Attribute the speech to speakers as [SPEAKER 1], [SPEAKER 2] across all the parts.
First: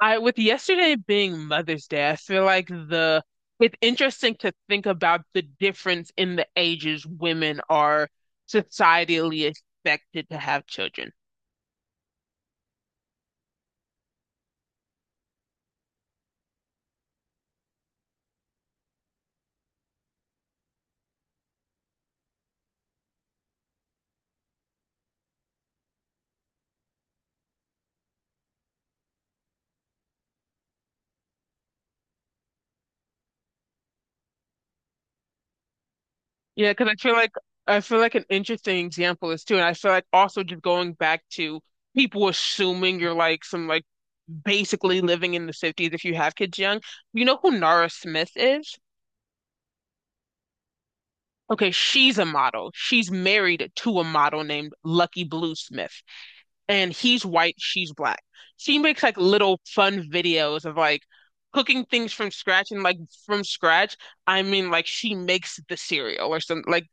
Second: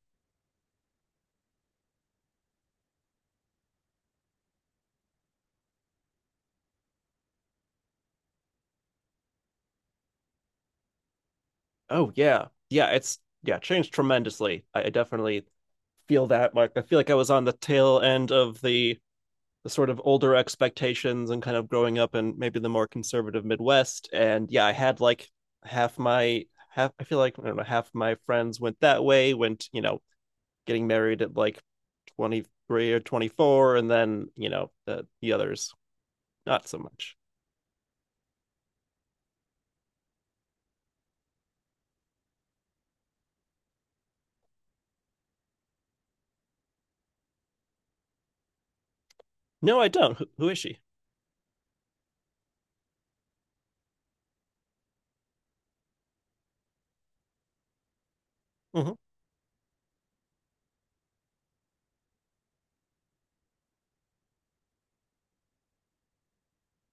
[SPEAKER 1] I with yesterday being Mother's Day, I feel like the it's interesting to think about the difference in the ages women are societally expected to have children.
[SPEAKER 2] Oh yeah, yeah. It's changed tremendously. I definitely feel that. Like I feel like I was on the tail end of the sort of older expectations and kind of growing up in maybe the more conservative Midwest. And yeah, I had like half my half. I feel like I don't know half my friends went that way. Went you know Getting married at like 23 or 24, and then the others not
[SPEAKER 1] Yeah,
[SPEAKER 2] so
[SPEAKER 1] because
[SPEAKER 2] much.
[SPEAKER 1] I feel like an interesting example is, too, and I feel like, also, just going back to people assuming you're like some, like, basically living in the 50s if you have kids young. You know who Nara Smith is?
[SPEAKER 2] No, I don't. Who is she?
[SPEAKER 1] Okay, she's a model. She's married to a model named Lucky Blue Smith. And he's white, she's black. She
[SPEAKER 2] hmm
[SPEAKER 1] makes like little fun videos of like cooking things from scratch, and like from scratch, I mean, like she makes the cereal or some, like,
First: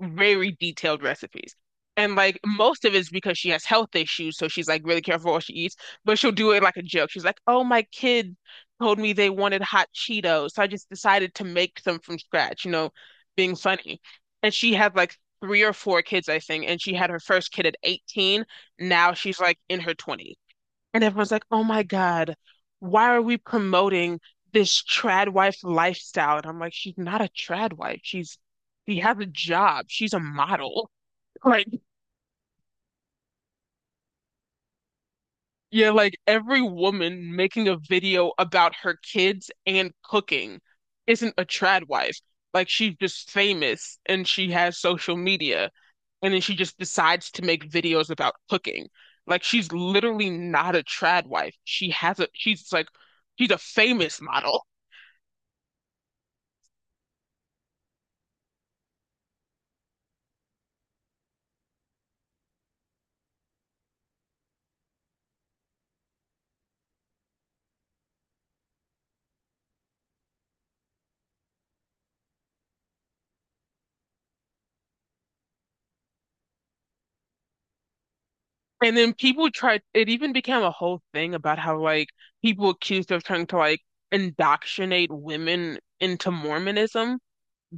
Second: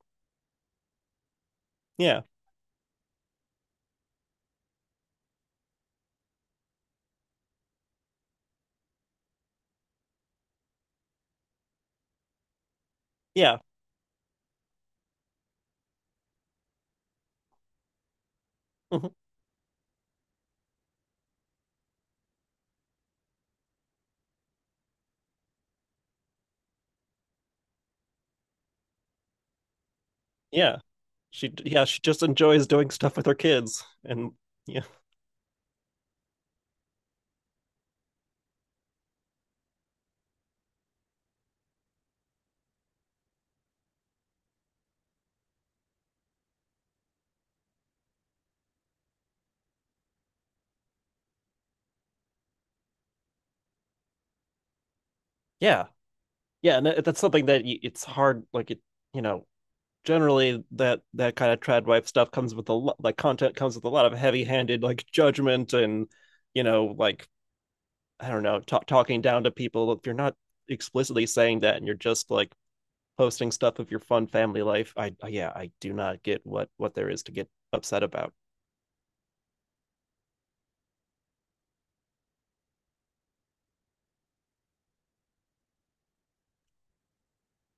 [SPEAKER 1] very detailed recipes. And
[SPEAKER 2] Yeah,
[SPEAKER 1] like most of it's because she has health issues, so she's like really careful what she eats, but she'll do it like a joke. She's like, "Oh, my kid told me they wanted hot Cheetos, so I just decided to make some from scratch," being
[SPEAKER 2] yeah.
[SPEAKER 1] funny. And she had like three or four kids, I think, and she had her first kid at 18.
[SPEAKER 2] hmm
[SPEAKER 1] Now she's like in her 20s. And everyone's like, oh my God, why are we promoting this trad wife lifestyle? And I'm like, she's not a trad wife. She has a job. She's a
[SPEAKER 2] Yeah.
[SPEAKER 1] model.
[SPEAKER 2] She
[SPEAKER 1] Like,
[SPEAKER 2] yeah, she just enjoys doing stuff with her kids and yeah.
[SPEAKER 1] yeah, like every woman making a video about her kids and cooking isn't a trad wife. Like she's just famous and she has social media and then she just decides to make videos about cooking. Like she's literally not a trad wife. She has a she's like She's a famous model.
[SPEAKER 2] Yeah. Yeah, and that's something that it's hard you know, generally that that kind of trad wife stuff comes with a lot like content comes with a lot of heavy-handed like judgment and you know, like I don't know, ta talking down to people if you're not explicitly saying that and you're just like posting stuff of your fun family life. I do not get what there is to get upset about.
[SPEAKER 1] And then it even became a whole thing about how, like, people accused of trying to, like, indoctrinate women into Mormonism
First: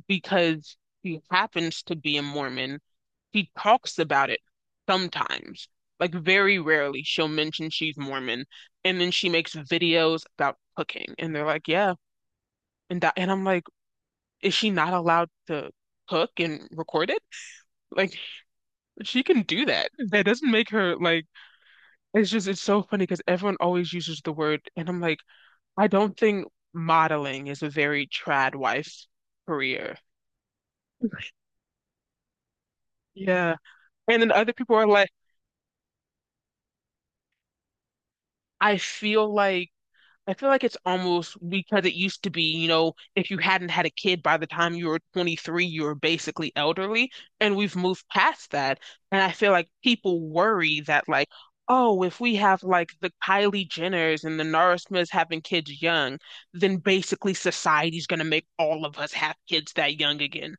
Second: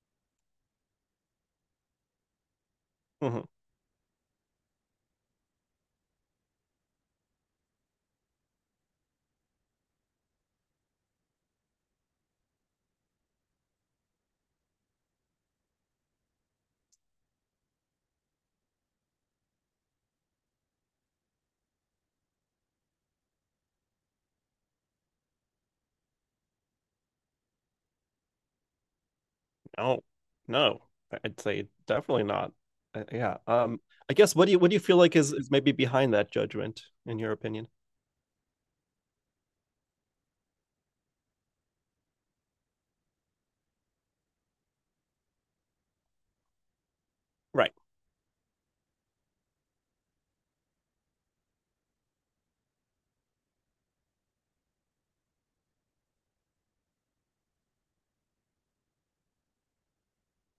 [SPEAKER 1] because she happens to be a Mormon.
[SPEAKER 2] Mhm.
[SPEAKER 1] She talks about it sometimes, like, very rarely she'll mention she's Mormon. And then she makes videos about cooking. And they're like, yeah. And I'm like, is she not allowed to cook and record it? Like, she can do that. That doesn't make her, like, It's just it's so funny because everyone always uses the word, and I'm like, I don't think modeling is a very trad wife career.
[SPEAKER 2] No, no, I'd say definitely not. Uh, yeah.
[SPEAKER 1] Yeah.
[SPEAKER 2] Um, I
[SPEAKER 1] And then
[SPEAKER 2] guess what do
[SPEAKER 1] other
[SPEAKER 2] you what do
[SPEAKER 1] people
[SPEAKER 2] you
[SPEAKER 1] are
[SPEAKER 2] feel
[SPEAKER 1] like,
[SPEAKER 2] like is maybe behind that judgment in your opinion?
[SPEAKER 1] I feel like it's almost because it used to be, you know, if you hadn't had a kid by the time you were 23, you were basically elderly, and
[SPEAKER 2] Right.
[SPEAKER 1] we've moved past that. And I feel like people worry that, like, oh, if we have like the Kylie Jenners and the Nara Smiths having kids young, then basically society's going to make all of us have kids that young again.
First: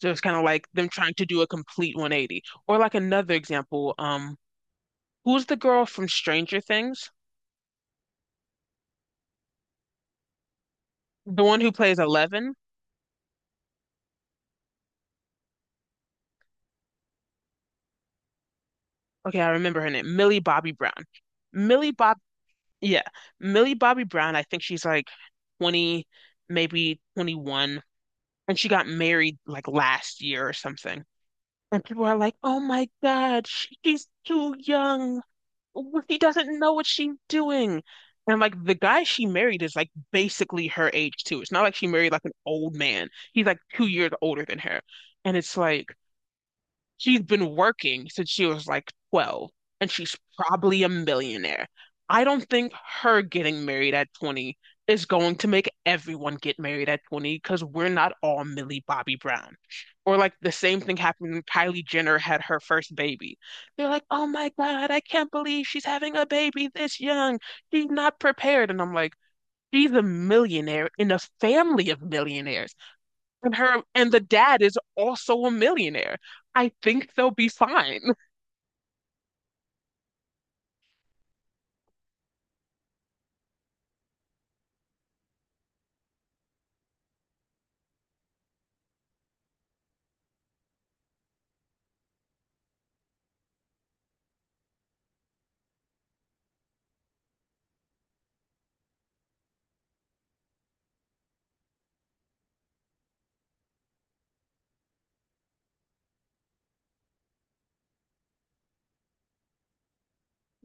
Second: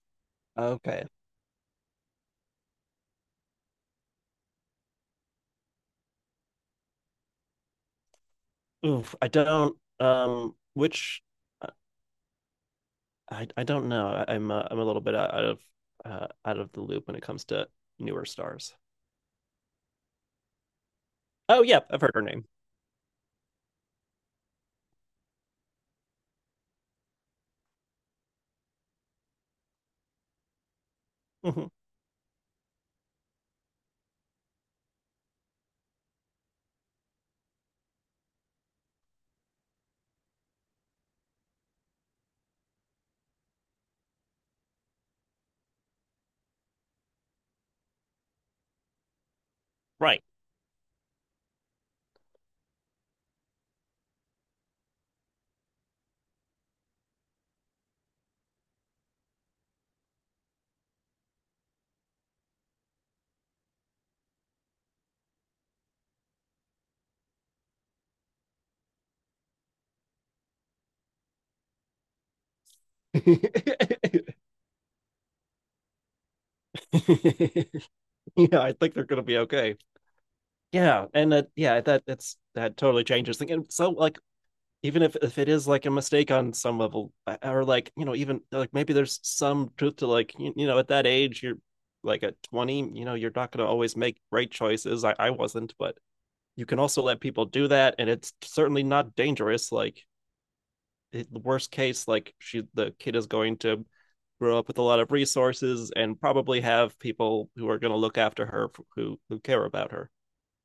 [SPEAKER 1] So it's kind of like them
[SPEAKER 2] Okay.
[SPEAKER 1] trying to do a complete 180. Or like another example, who's the girl from Stranger Things?
[SPEAKER 2] Oof, I don't which
[SPEAKER 1] The one
[SPEAKER 2] uh,
[SPEAKER 1] who plays Eleven?
[SPEAKER 2] I don't know. I'm a little bit out of out of the loop when it comes to newer stars.
[SPEAKER 1] Okay, I remember her name, Millie Bobby Brown.
[SPEAKER 2] Oh yeah,
[SPEAKER 1] Millie
[SPEAKER 2] I've heard
[SPEAKER 1] Bob,
[SPEAKER 2] her name.
[SPEAKER 1] yeah, Millie Bobby Brown. I think she's like 20, maybe 21, and she got married like last year or something.
[SPEAKER 2] hmm
[SPEAKER 1] And people are like, "Oh my God, she's too young. She doesn't know what she's doing." And like the guy she married is like basically her age too. It's not like she married like an old man. He's like 2 years older than her. And it's like, she's been working since she was like 12, and she's
[SPEAKER 2] Right.
[SPEAKER 1] probably a millionaire. I don't think her getting married at 20 is going to make everyone get married at 20 because we're not all Millie Bobby Brown. Or like the same thing happened when Kylie Jenner had her first baby. They're like, oh my God, I can't believe she's having a baby this young. She's not prepared. And I'm like, she's a millionaire in a family of millionaires. And her and the dad is also a millionaire. I think they'll be fine.
[SPEAKER 2] Yeah, I think they're gonna be okay. Yeah, and that yeah, that that's that totally changes things. And so like even if it is like a mistake on some level or like you know even like maybe there's some truth to like you know at that age you're like at 20 you know you're not going to always make right choices I wasn't but you can also let people do that and it's certainly not dangerous like the worst case like she the kid is going to grow up with a lot of resources and probably have people who are going to look after her who care about her.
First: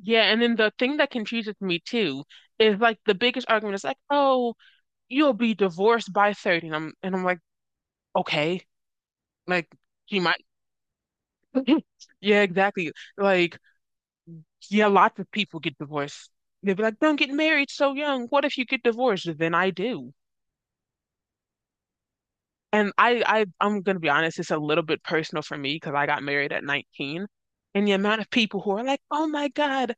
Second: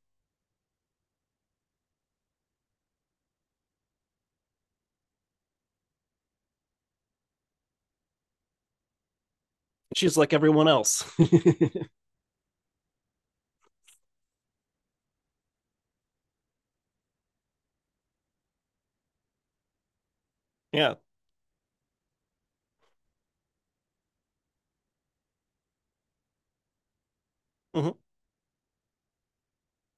[SPEAKER 1] Yeah, and then the thing that confuses me too is like the biggest argument is like, oh, you'll be divorced by 30. And I'm like, okay. Like
[SPEAKER 2] She's
[SPEAKER 1] she
[SPEAKER 2] like
[SPEAKER 1] might.
[SPEAKER 2] everyone else.
[SPEAKER 1] Yeah, exactly. Like, yeah, lots of people get divorced. They'd be like, don't get married so young. What if you get divorced? Then I do.
[SPEAKER 2] Yeah.
[SPEAKER 1] And I'm gonna be honest, it's a little bit personal for me because I got married at 19. And the
[SPEAKER 2] Mm-hmm.
[SPEAKER 1] amount of people who are like, oh my God.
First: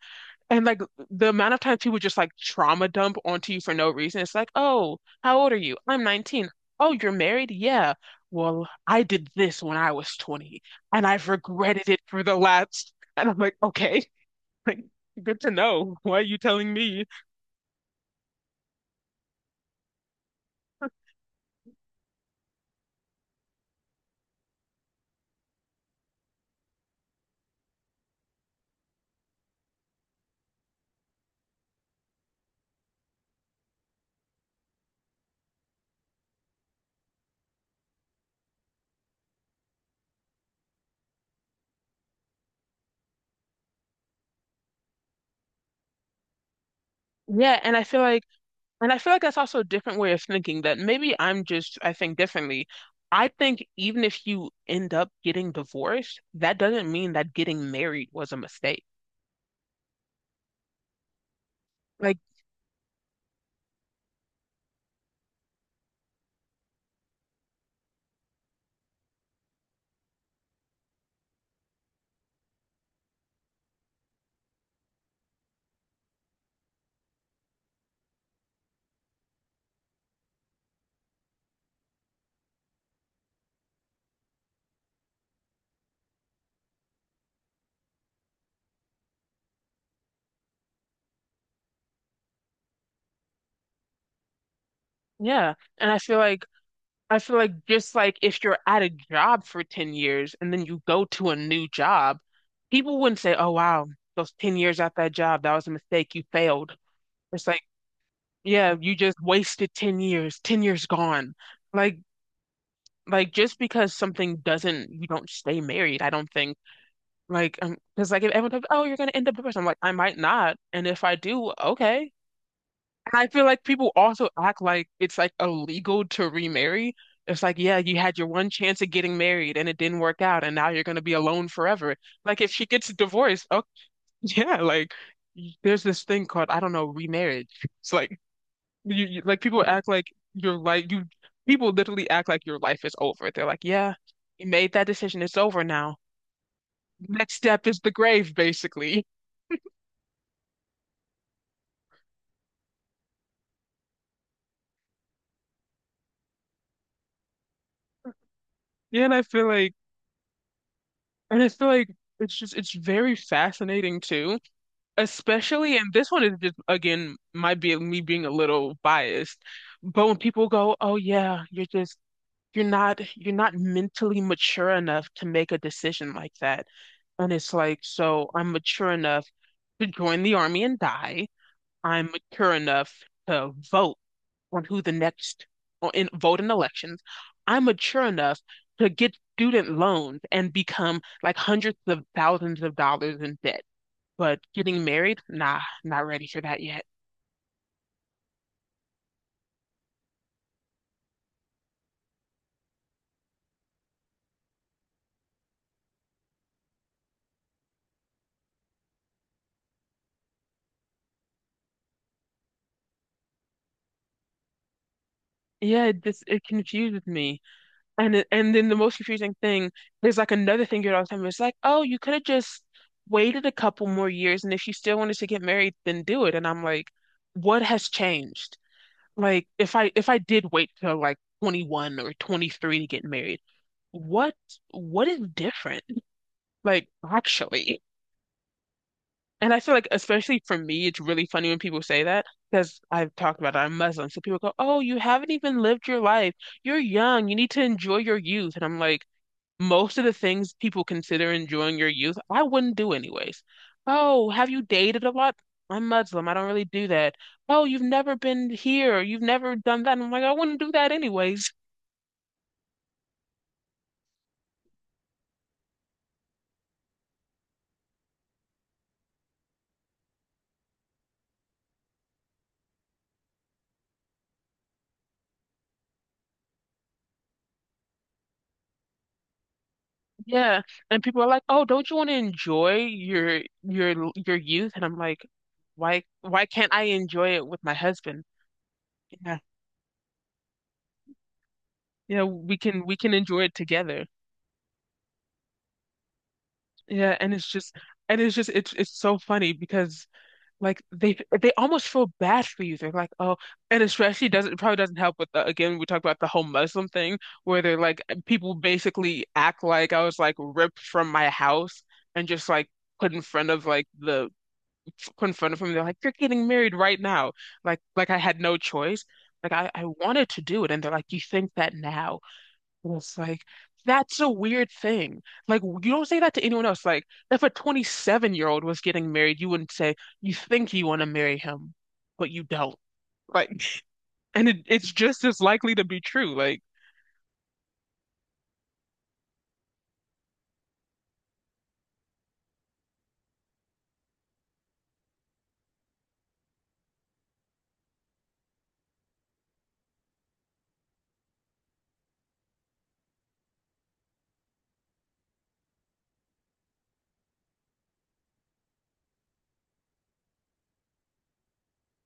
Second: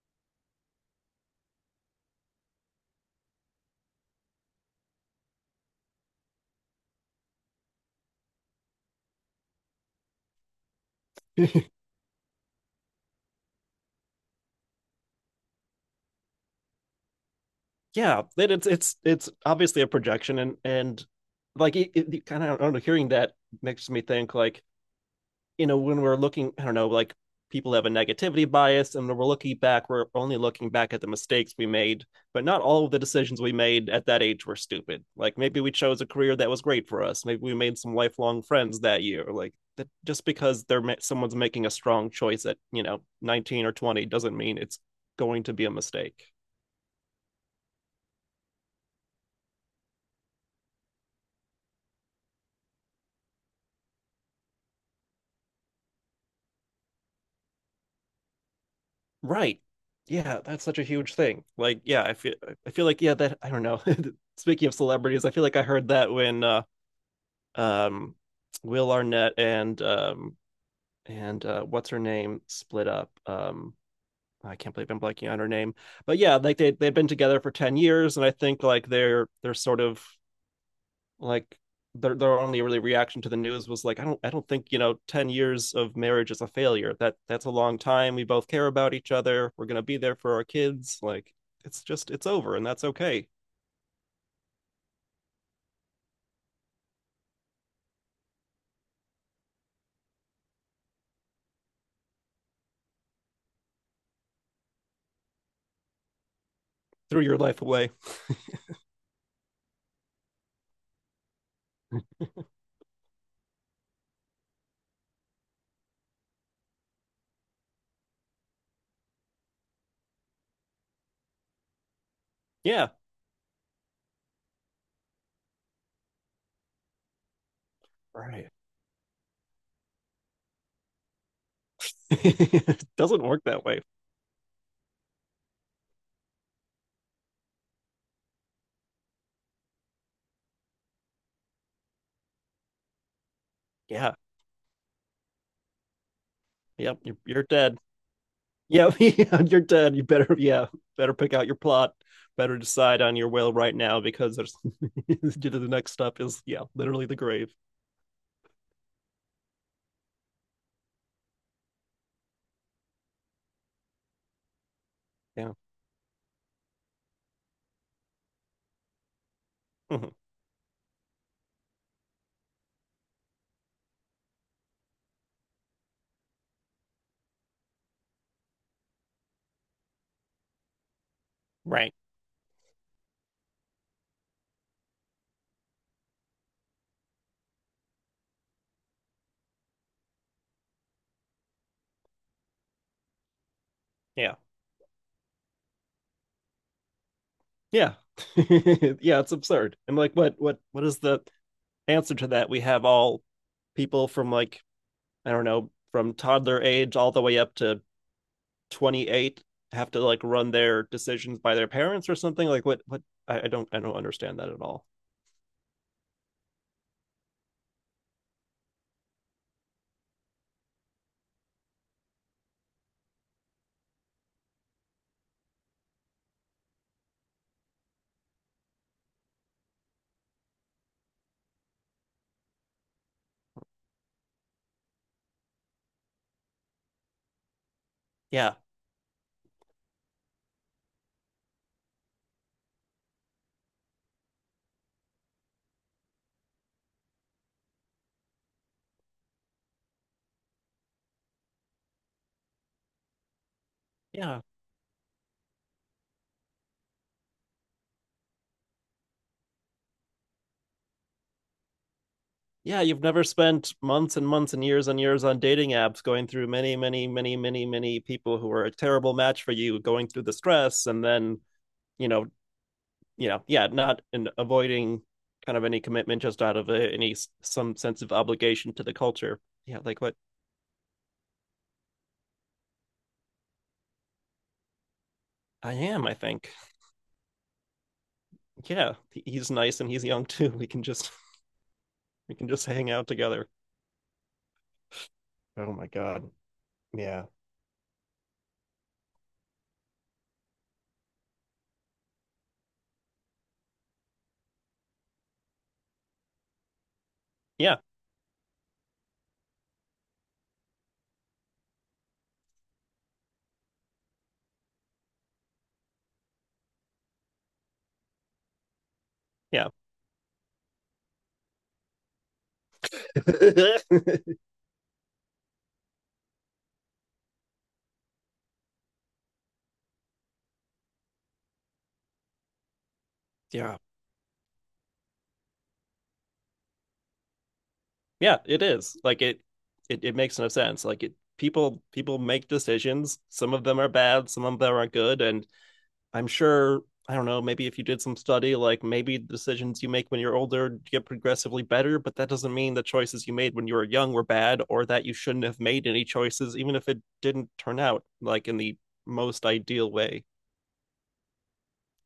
[SPEAKER 1] And like the amount of times people just like trauma dump onto you for no reason. It's like, oh, how old are you? I'm 19. Oh, you're married? Yeah. Well, I did this when I was 20 and I've regretted it for the last. And I'm like, okay, like good to know. Why are you telling me?
[SPEAKER 2] Yeah, it, it's obviously a projection, and it kind of I don't know, hearing that makes me think like you know when we're looking, I don't know, like people have a negativity bias, and when we're looking back, we're only looking back at the mistakes we made, but not all of the decisions we made at that age were stupid. Like maybe we chose a career that was great for us, maybe we made some lifelong friends that year, like. That just because they're someone's making a strong choice at you know 19 or 20 doesn't mean it's going to be a mistake.
[SPEAKER 1] Yeah, and I feel like that's also a different way of thinking that maybe I think differently. I think even if you end up getting divorced, that doesn't mean that getting married was a mistake.
[SPEAKER 2] Right. Yeah, that's such a huge thing. Like, yeah,
[SPEAKER 1] Like,
[SPEAKER 2] I feel like yeah, that I don't know. Speaking of celebrities, I feel like I heard that when um Will Arnett and what's her name split up. I can't believe I'm blanking on her name. But yeah, like they've been together for 10 years and I think like they're sort of like their only really reaction to the news was like, I don't think, you know, 10 years of marriage is a failure. That's a long time. We both care about each other. We're gonna be there for our kids. Like it's just it's over and that's okay.
[SPEAKER 1] yeah. And I feel like, just like, if you're at a job for 10 years and then you go to a new job, people wouldn't say, "Oh wow, those 10 years at that job, that was a mistake, you failed."
[SPEAKER 2] Threw your
[SPEAKER 1] It's like,
[SPEAKER 2] life away.
[SPEAKER 1] yeah, you just wasted 10 years. 10 years gone. Like like, just because something doesn't you don't stay married, I don't think. Like, because, like, if everyone goes, "Oh, you're going to end up divorced." I'm like, "I might not." And if I do, okay.
[SPEAKER 2] Yeah.
[SPEAKER 1] And I feel like people also act like it's like illegal to remarry. It's like, yeah, you had your one
[SPEAKER 2] Right.
[SPEAKER 1] chance at getting married and it didn't work out, and now you're going to be alone forever. Like, if she
[SPEAKER 2] It
[SPEAKER 1] gets
[SPEAKER 2] doesn't work
[SPEAKER 1] divorced, oh.
[SPEAKER 2] that way.
[SPEAKER 1] Yeah, like there's this thing called, I don't know, remarriage. It's like, you like people act like your life, you People literally act like your life is over. They're like, yeah,
[SPEAKER 2] Yeah.
[SPEAKER 1] you made that decision, it's over now.
[SPEAKER 2] Yep. You're,
[SPEAKER 1] Next
[SPEAKER 2] you're
[SPEAKER 1] step
[SPEAKER 2] dead.
[SPEAKER 1] is the grave,
[SPEAKER 2] Yeah,
[SPEAKER 1] basically.
[SPEAKER 2] yeah, you're dead. You better pick out your plot. Better decide on your will right now because there's the next step is yeah, literally the grave.
[SPEAKER 1] Yeah, and I feel like it's just, it's very fascinating, too,
[SPEAKER 2] Yeah.
[SPEAKER 1] especially, and this one is just, again, might be me being a little biased, but
[SPEAKER 2] Mhm.
[SPEAKER 1] when people go, "Oh yeah, you're not mentally mature enough to make a decision like that," and it's like, so I'm mature enough to join the army and die.
[SPEAKER 2] Right.
[SPEAKER 1] I'm mature enough to vote on who the next, or in vote in elections. I'm mature enough to get student loans and become like hundreds of thousands of dollars in debt.
[SPEAKER 2] Yeah.
[SPEAKER 1] But getting married, nah, not ready for that yet.
[SPEAKER 2] Yeah. Yeah, it's absurd. And like what is the answer to that? We have all people from like, I don't know, from toddler age all the way up to 28 have to like run their decisions by their parents or something. Like what I don't understand that at all.
[SPEAKER 1] Yeah, it confuses me. And then the most confusing thing, there's like another thing you hear all the time. It's like, oh, you could have just waited a couple more years, and if you still wanted to get married, then do it. And I'm like, what has changed? Like, if I did wait till like 21 or 23 to get married, what what is different? Like, actually.
[SPEAKER 2] Yeah.
[SPEAKER 1] And I feel like, especially for me, it's really funny when people say that because I've talked about it, I'm Muslim. So people go, oh, you haven't even lived your life. You're young. You need to enjoy your youth. And I'm like, most of the things people consider enjoying your youth, I wouldn't do anyways. Oh,
[SPEAKER 2] Yeah.
[SPEAKER 1] have you dated a lot? I'm Muslim. I don't really do that. Oh, you've never been here. You've never done that. And I'm like, I wouldn't do that anyways.
[SPEAKER 2] Yeah, you've never spent months and months and years on dating apps going through many, many, many, many, many people who are a terrible match for you, going through the stress and then, you know, yeah, not in avoiding kind of any commitment just out of any some sense of obligation to the culture. Yeah, like what
[SPEAKER 1] Yeah, and people are like, "Oh, don't you want to enjoy your youth?" And I'm like,
[SPEAKER 2] I am, I
[SPEAKER 1] Why
[SPEAKER 2] think.
[SPEAKER 1] can't I enjoy it with my husband?"
[SPEAKER 2] Yeah,
[SPEAKER 1] Yeah.
[SPEAKER 2] he's nice and he's young too. We can just
[SPEAKER 1] Yeah,
[SPEAKER 2] we can just hang
[SPEAKER 1] we
[SPEAKER 2] out
[SPEAKER 1] can enjoy
[SPEAKER 2] together.
[SPEAKER 1] it together.
[SPEAKER 2] Oh my God.
[SPEAKER 1] Yeah,
[SPEAKER 2] Yeah.
[SPEAKER 1] and it's just it's so funny because like they almost feel bad for you. They're like, "Oh." And especially, doesn't it probably doesn't help with the again we talk about the whole Muslim thing where
[SPEAKER 2] Yeah.
[SPEAKER 1] they're like, people basically act like I was like ripped from my house and just like put in front of, like, the— confronted them. They're like, "You're getting married right now." Like, I had no choice. Like,
[SPEAKER 2] Yeah.
[SPEAKER 1] I wanted to do it, and they're like, "You think that now?" And it's like, that's a weird thing. Like, you don't say that to anyone else. Like, if a 27-year-old was getting married, you wouldn't say, "You think you want to marry him, but you don't." Like,
[SPEAKER 2] Yeah.
[SPEAKER 1] and it's just as likely to be true. Like,
[SPEAKER 2] Yeah, it is. It makes no sense. Like it people people make decisions. Some of them are bad, some of them are good, and I'm sure I don't know, maybe if you did some study, like maybe the decisions you make when you're older get progressively better, but that doesn't mean the choices you made when you were young were bad or that you shouldn't have made any choices, even if it didn't turn out like in the most ideal way.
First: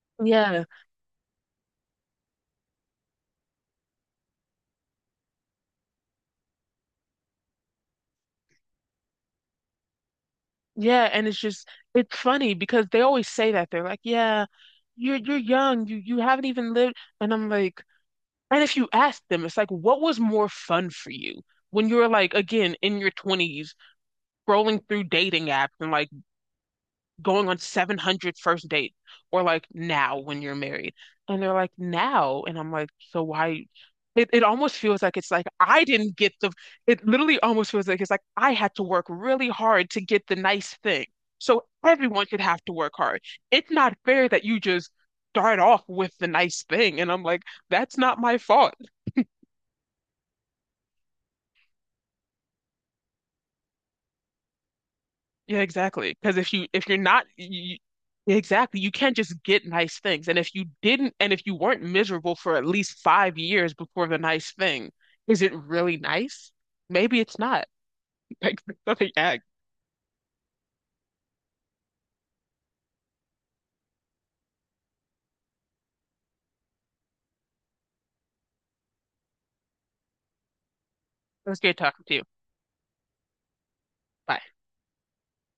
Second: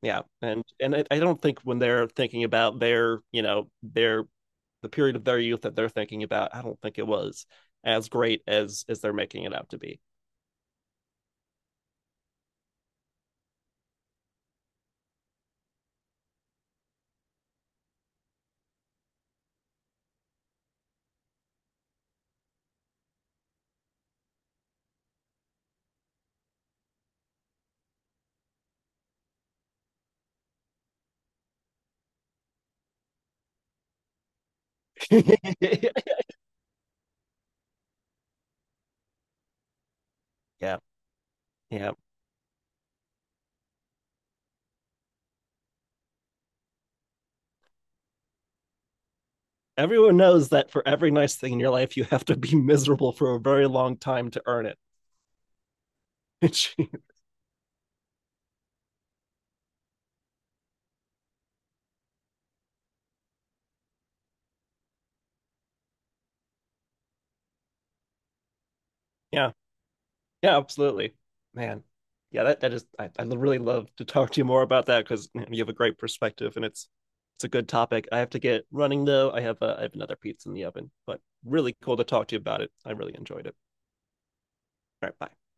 [SPEAKER 2] Yeah.
[SPEAKER 1] yeah.
[SPEAKER 2] And I don't think when they're thinking about their, you know, their the period of their youth that they're thinking about, I don't think it was as great as they're making it out to be.
[SPEAKER 1] Yeah, and it's funny because they always say that, they're like, "Yeah, you're young, you haven't even lived," and I'm like. And if you ask them, it's like, what was more fun for you when you were like, again, in your 20s, scrolling through dating apps and like going on 700 first dates, or like now when you're married? And they're like, now. And I'm like, so why? It almost feels like it's like I didn't get the— it literally almost feels like it's like I had to work really hard to get the nice
[SPEAKER 2] Yeah.
[SPEAKER 1] thing. So
[SPEAKER 2] Yeah.
[SPEAKER 1] everyone should have to work hard. It's not fair that you just start off with the nice thing. And I'm like, that's not my fault.
[SPEAKER 2] Everyone knows that for every nice thing in your life, you have to be miserable for a very long time to earn it.
[SPEAKER 1] Yeah, exactly. Because if you're not you, exactly, you can't just get nice things. And if you didn't, and if you weren't miserable for at least 5 years before the nice thing, is it really nice? Maybe it's not. Like, let me act.
[SPEAKER 2] Yeah, yeah, absolutely, man. Yeah, that that is. I really love to talk to you more about that because you know, you have a great perspective, and it's a good topic. I have to get running though. I have another pizza in the oven, but
[SPEAKER 1] It was great
[SPEAKER 2] really cool to
[SPEAKER 1] talking to you.
[SPEAKER 2] talk to you about it. I really enjoyed it.
[SPEAKER 1] Bye.
[SPEAKER 2] All right, bye.